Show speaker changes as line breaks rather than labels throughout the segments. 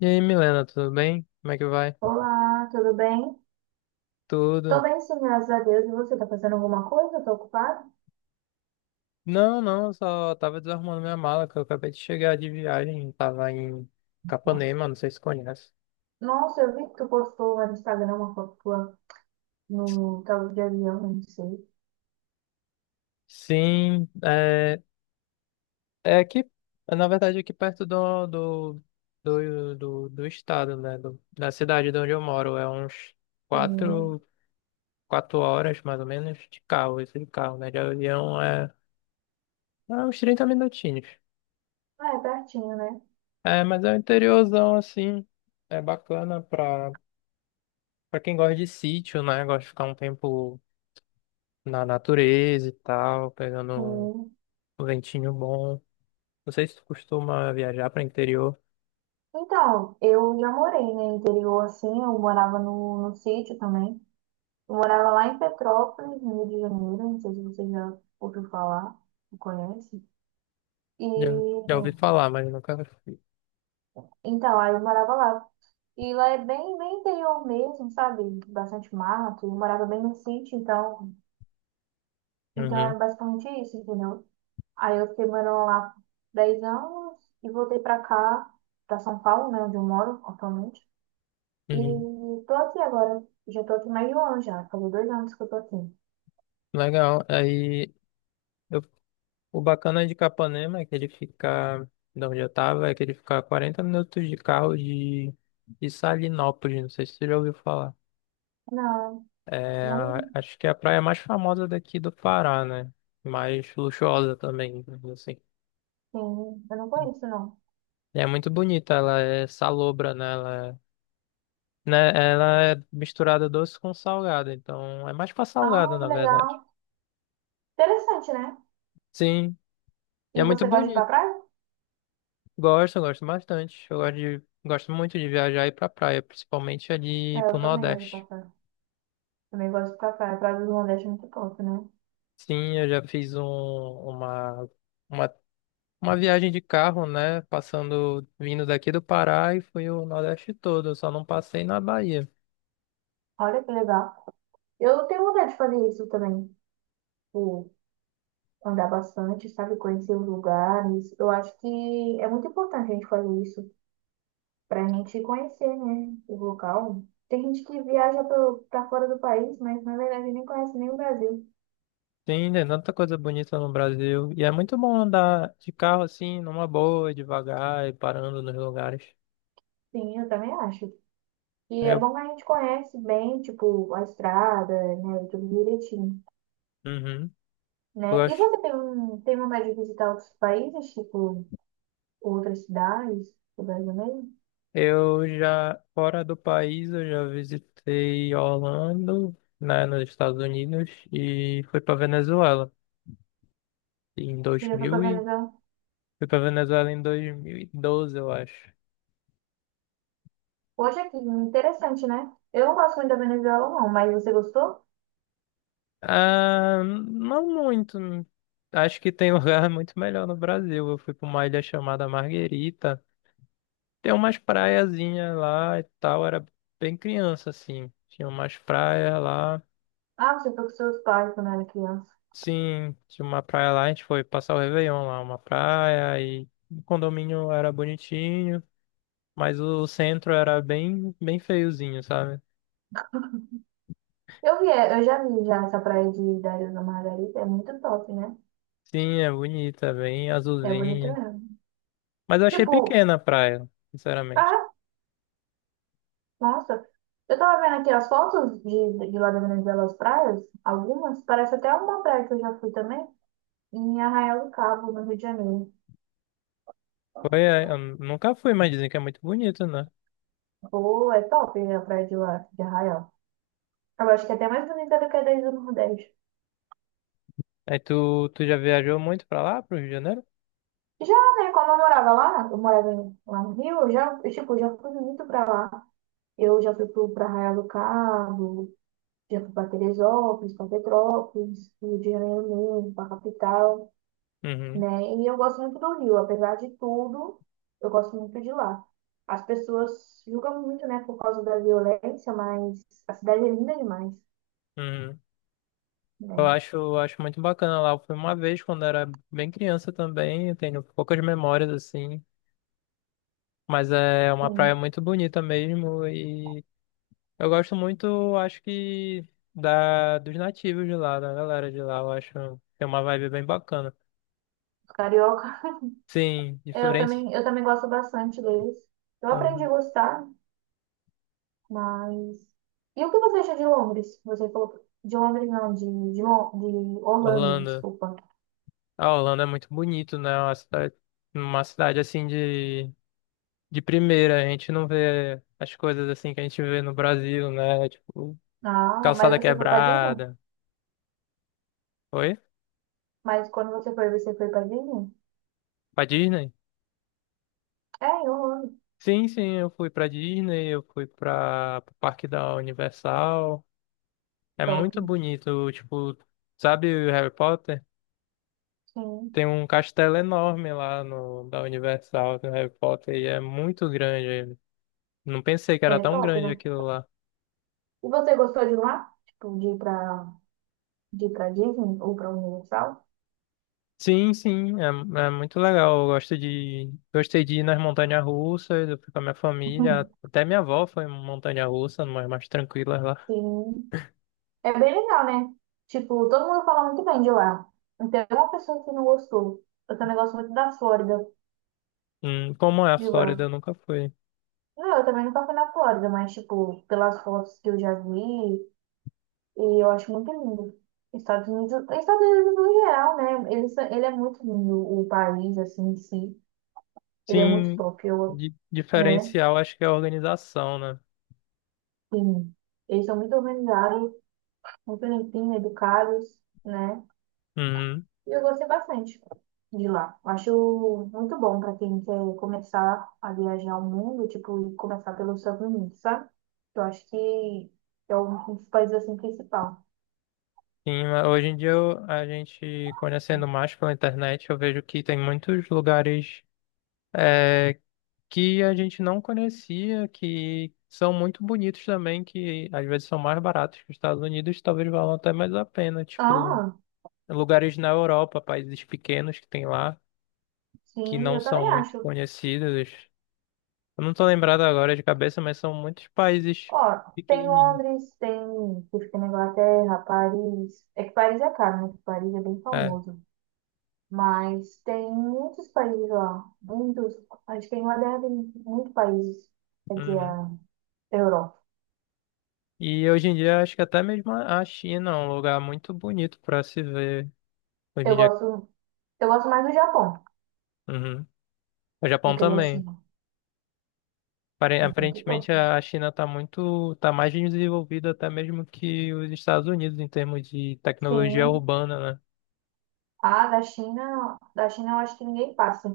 E aí, Milena, tudo bem? Como é que vai?
Olá, tudo bem? Tô
Tudo?
bem sim, graças a Deus. E você, tá fazendo alguma coisa? Tá ocupado?
Não, não, eu só tava desarrumando minha mala, que eu acabei de chegar de viagem, tava em Capanema, não sei se conhece.
Nossa, eu vi que tu postou lá no Instagram uma foto tua no tava de avião, não sei.
Sim, é, é aqui, é, na verdade aqui perto do estado, né, da cidade de onde eu moro, é uns
Hum.
quatro, quatro horas, mais ou menos, de carro, esse de carro, né, de avião é, é uns 30 minutinhos.
Ah, é pertinho, né?
É, mas é um interiorzão, assim, é bacana pra pra quem gosta de sítio, né? Gosta de ficar um tempo na natureza e tal, pegando
Sim.
um ventinho bom. Não sei se tu costuma viajar para interior.
Então, eu já morei né, no interior, assim, eu morava no, sítio também. Eu morava lá em Petrópolis, no Rio de Janeiro, não sei se você já ouviu falar, não conhece. E,
Já, já ouvi falar, mas nunca fui.
então, aí eu morava lá. E lá é bem, bem interior mesmo, sabe? Bastante mato. Eu morava bem no sítio, então
Uhum,
é basicamente isso, entendeu? Aí eu fiquei morando lá 10 anos e voltei pra cá, pra São Paulo, né, onde eu moro atualmente. E
uhum.
tô aqui agora. Já tô aqui mais de um ano já. Faz 2 anos que eu tô aqui.
Legal. Aí, eu- o bacana de Capanema é que ele fica, de onde eu tava, é que ele fica a 40 minutos de carro de Salinópolis. Não sei se tu já ouviu falar.
Não,
É,
não,
acho que é a praia mais famosa daqui do Pará, né? Mais luxuosa também, assim.
sim, eu não conheço, não.
É muito bonita, ela é salobra, né? Ela é, né? Ela é misturada doce com salgado, então é mais pra
Ah,
salgado,
que
na
legal.
verdade.
Interessante, né?
Sim, e é
E
muito
você gosta de ir pra
bonito.
praia?
Gosto, gosto bastante. Eu gosto de, gosto muito de viajar e ir pra praia, principalmente
É,
ali pro
eu também gosto de ir pra
Nordeste.
praia. Também gosto de ir pra praia. A Praia do Nordeste é muito top, né?
Sim, eu já fiz uma, uma viagem de carro, né? Passando, vindo daqui do Pará e fui o Nordeste todo. Eu só não passei na Bahia.
Olha que legal. Eu tenho vontade de fazer isso também. Tipo, andar bastante, sabe? Conhecer os lugares. Eu acho que é muito importante a gente fazer isso pra gente conhecer, né? O local. Tem gente que viaja pro- pra fora do país, mas na verdade nem conhece nem o Brasil.
Sim, tem tanta coisa bonita no Brasil. E é muito bom andar de carro assim, numa boa, devagar e parando nos lugares.
Sim, eu também acho. E
Aí
é bom
eu,
que a gente conhece bem, tipo, a estrada, né? Tudo direitinho,
uhum, eu
né? E
acho.
você tem vontade de visitar outros países, tipo, outras cidades, do Brasil mesmo?
Eu já, fora do país, eu já visitei Orlando, né, nos Estados Unidos, e fui pra Venezuela em
Você já foi pra
2000 e...
Venezuela?
Fui pra Venezuela em 2012, eu acho.
Hoje aqui, interessante, né? Eu não gosto muito da Venezuela, não, mas você gostou?
Ah, não muito. Acho que tem um lugar muito melhor no Brasil. Eu fui pra uma ilha chamada Marguerita, tem umas praiazinhas lá e tal, era bem criança, assim. Tinha umas praias lá.
Ah, você foi com seus pais quando era criança.
Sim, tinha uma praia lá, a gente foi passar o Réveillon lá, uma praia, e o condomínio era bonitinho, mas o centro era bem, bem feiozinho, sabe?
Eu já vi já essa praia de Dario Ilha da Margarita, é muito top, né?
Sim, é bonita, bem
É bonito
azulzinha.
mesmo.
Mas eu achei
Tipo,
pequena a praia, sinceramente.
ah, nossa, eu tava vendo aqui as fotos de, lá da Venezuela, as praias, algumas, parece até uma praia que eu já fui também, em Arraial do Cabo, no Rio de Janeiro.
Foi, é, eu nunca fui, mas dizem que é muito bonito, né?
Pô, é top a praia de lá, de Arraial. Eu acho que é até mais bonita do que a da Ilha do Nordeste.
Aí tu já viajou muito pra lá, pro Rio de Janeiro?
Já, né, quando eu morava lá, eu morava lá no Rio, eu, tipo, já fui muito pra lá. Eu já fui pra Arraial do Cabo, já fui pra Teresópolis, pra Petrópolis, Rio de Janeiro mesmo, pra capital,
Uhum,
né? E eu gosto muito do Rio, apesar de tudo, eu gosto muito de lá. As pessoas julgam muito, né, por causa da violência, mas a cidade é linda demais,
uhum.
né?
Eu acho muito bacana lá. Eu fui uma vez quando era bem criança também. Eu tenho poucas memórias assim. Mas é uma praia
Sim,
muito bonita mesmo. E eu gosto muito, acho que, dos nativos de lá, da galera de lá. Eu acho que tem uma vibe bem bacana.
os carioca,
Sim,
eu
diferente.
também, eu também gosto bastante deles. Eu aprendi a
Uhum.
gostar, mas. E o que você acha de Londres? Você falou. De Londres, não, de Orlando,
Orlando.
desculpa.
Ah, Orlando é muito bonito, né? É uma cidade, uma cidade assim de primeira. A gente não vê as coisas assim que a gente vê no Brasil, né? Tipo,
Ah, mas
calçada
você foi pra Disney?
quebrada. Oi?
Mas quando você foi pra Disney?
Pra Disney?
É, em Orlando.
Sim, sim, eu fui pra Disney, eu fui pra pro Parque da Universal. É
Top.
muito bonito, tipo, sabe o Harry Potter?
Sim.
Tem um castelo enorme lá no da Universal do Harry Potter e é muito grande. Ele. Não pensei que
É
era tão
top,
grande
né?
aquilo lá.
E você gostou de lá? Tipo, de ir pra Disney ou pra Universal?
Sim, sim, é, é muito legal. Eu gosto de, gostei de ir nas montanhas-russas, eu fui com a minha família. Até minha avó foi em montanha-russa, mas mais tranquilas lá.
Sim. É bem legal, né? Tipo, todo mundo fala muito bem de lá. Não tem uma pessoa que não gostou. Eu também gosto muito da Flórida,
Como é a
de
Flórida,
lá.
eu nunca fui.
Não, eu também nunca fui na Flórida, mas, tipo, pelas fotos que eu já vi, e eu acho muito lindo. Estados Unidos, Estados Unidos no geral, né? Ele é muito lindo, o país, assim, em si. Ele é muito
Sim,
top, eu, né?
diferencial acho que é a organização, né?
Sim. Eles são muito organizados, muito limpinhos, educados, né?
Uhum.
E eu gostei bastante de lá. Acho muito bom pra quem quer começar a viajar o mundo, tipo, e começar pelos Estados Unidos, sabe? Eu acho que é um dos países, assim, principal.
Sim, mas hoje em dia a gente conhecendo mais pela internet, eu vejo que tem muitos lugares é, que a gente não conhecia, que são muito bonitos também, que às vezes são mais baratos que os Estados Unidos, talvez valam até mais a pena. Tipo,
Ah,
lugares na Europa, países pequenos que tem lá, que
sim,
não
eu
são
também
muito
acho.
conhecidos. Eu não tô lembrado agora de cabeça, mas são muitos países
Ó, tem
pequenininhos.
Londres, tem que fica na Inglaterra, Paris. É que Paris é caro, né? Que Paris é bem
É.
famoso. Mas tem muitos países lá. Muitos. Acho que a Inglaterra tem muitos países. Quer dizer,
Uhum.
a Europa.
E hoje em dia acho que até mesmo a China é um lugar muito bonito para se ver. Hoje em
Eu
dia,
gosto, eu gosto mais do Japão
uhum. O
do
Japão
que da
também.
China. É muito
Aparentemente
top.
a China está muito, tá mais desenvolvida até mesmo que os Estados Unidos em termos de tecnologia
Sim.
urbana, né?
Ah, da China eu acho que ninguém passa.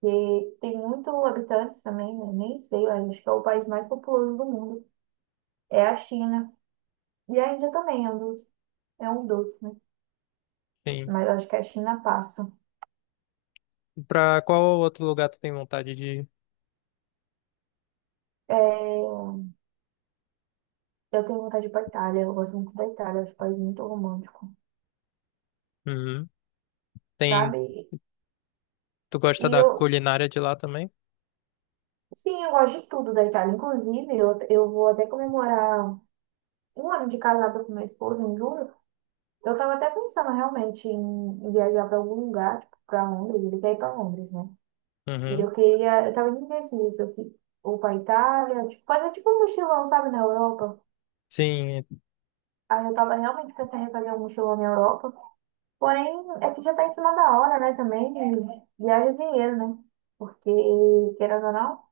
Porque tem muito habitantes também, né? Nem sei, eu acho que é o país mais populoso do mundo. É a China. E a Índia também é um dos, né?
Sim.
Mas acho que a China passa.
Para qual outro lugar tu tem vontade de ir?
É, eu tenho vontade de ir pra Itália, eu gosto muito da Itália, acho um país muito romântico,
Uhum. Tem,
sabe?
tu gosta
E
da
eu,
culinária de lá também?
sim, eu gosto de tudo da Itália. Inclusive, eu vou até comemorar um ano de casada com minha esposa em julho. Eu tava até pensando realmente em viajar pra algum lugar, tipo, pra Londres, ele quer ir pra Londres, né? E
Uhum.
eu queria, eu tava indecisa, ou pra Itália, tipo, fazer tipo um mochilão, sabe, na Europa.
Sim,
Aí eu tava realmente pensando em fazer um mochilão na Europa. Porém, é que já tá em cima da hora, né? Também e viaja dinheiro, né? Porque, querendo ou não,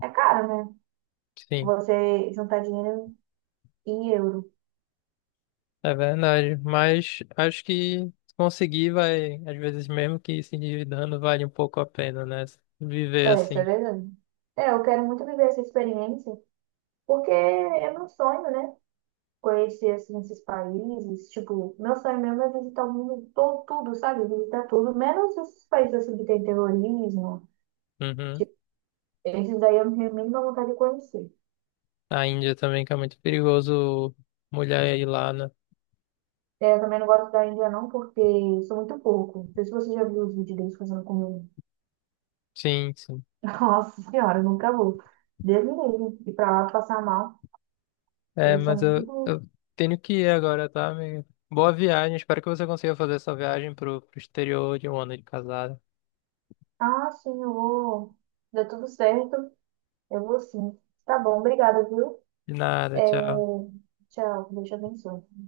é caro, né?
sim.
Você juntar dinheiro em euro.
É verdade, mas acho que conseguir vai, às vezes mesmo que se endividando, vale um pouco a pena, né? Viver
É, isso é
assim.
verdade. É, eu quero muito viver essa experiência, porque é meu sonho, né? Conhecer, assim, esses países. Tipo, meu sonho mesmo é visitar o mundo todo, tudo, sabe? Visitar tudo, menos esses países, assim, que tem terrorismo.
Uhum.
Tipo, esses daí eu não tenho a mínima vontade de conhecer.
A Índia também, que é muito perigoso mulher ir lá, né?
É, eu também não gosto da Índia não, porque eu sou muito pouco. Não sei se você já viu os vídeos deles fazendo comida.
Sim, sim.
Nossa senhora, eu nunca vou. Deus me livre. E pra lá passar mal.
É,
Eles
mas
são
eu,
muito...
eu tenho que ir agora, tá, amigo? Boa viagem, espero que você consiga fazer essa viagem pro exterior de um ano de casada.
Ah, sim, eu vou. Deu tudo certo. Eu vou sim. Tá bom, obrigada, viu?
De nada,
É,
tchau.
tchau, Deus te abençoe.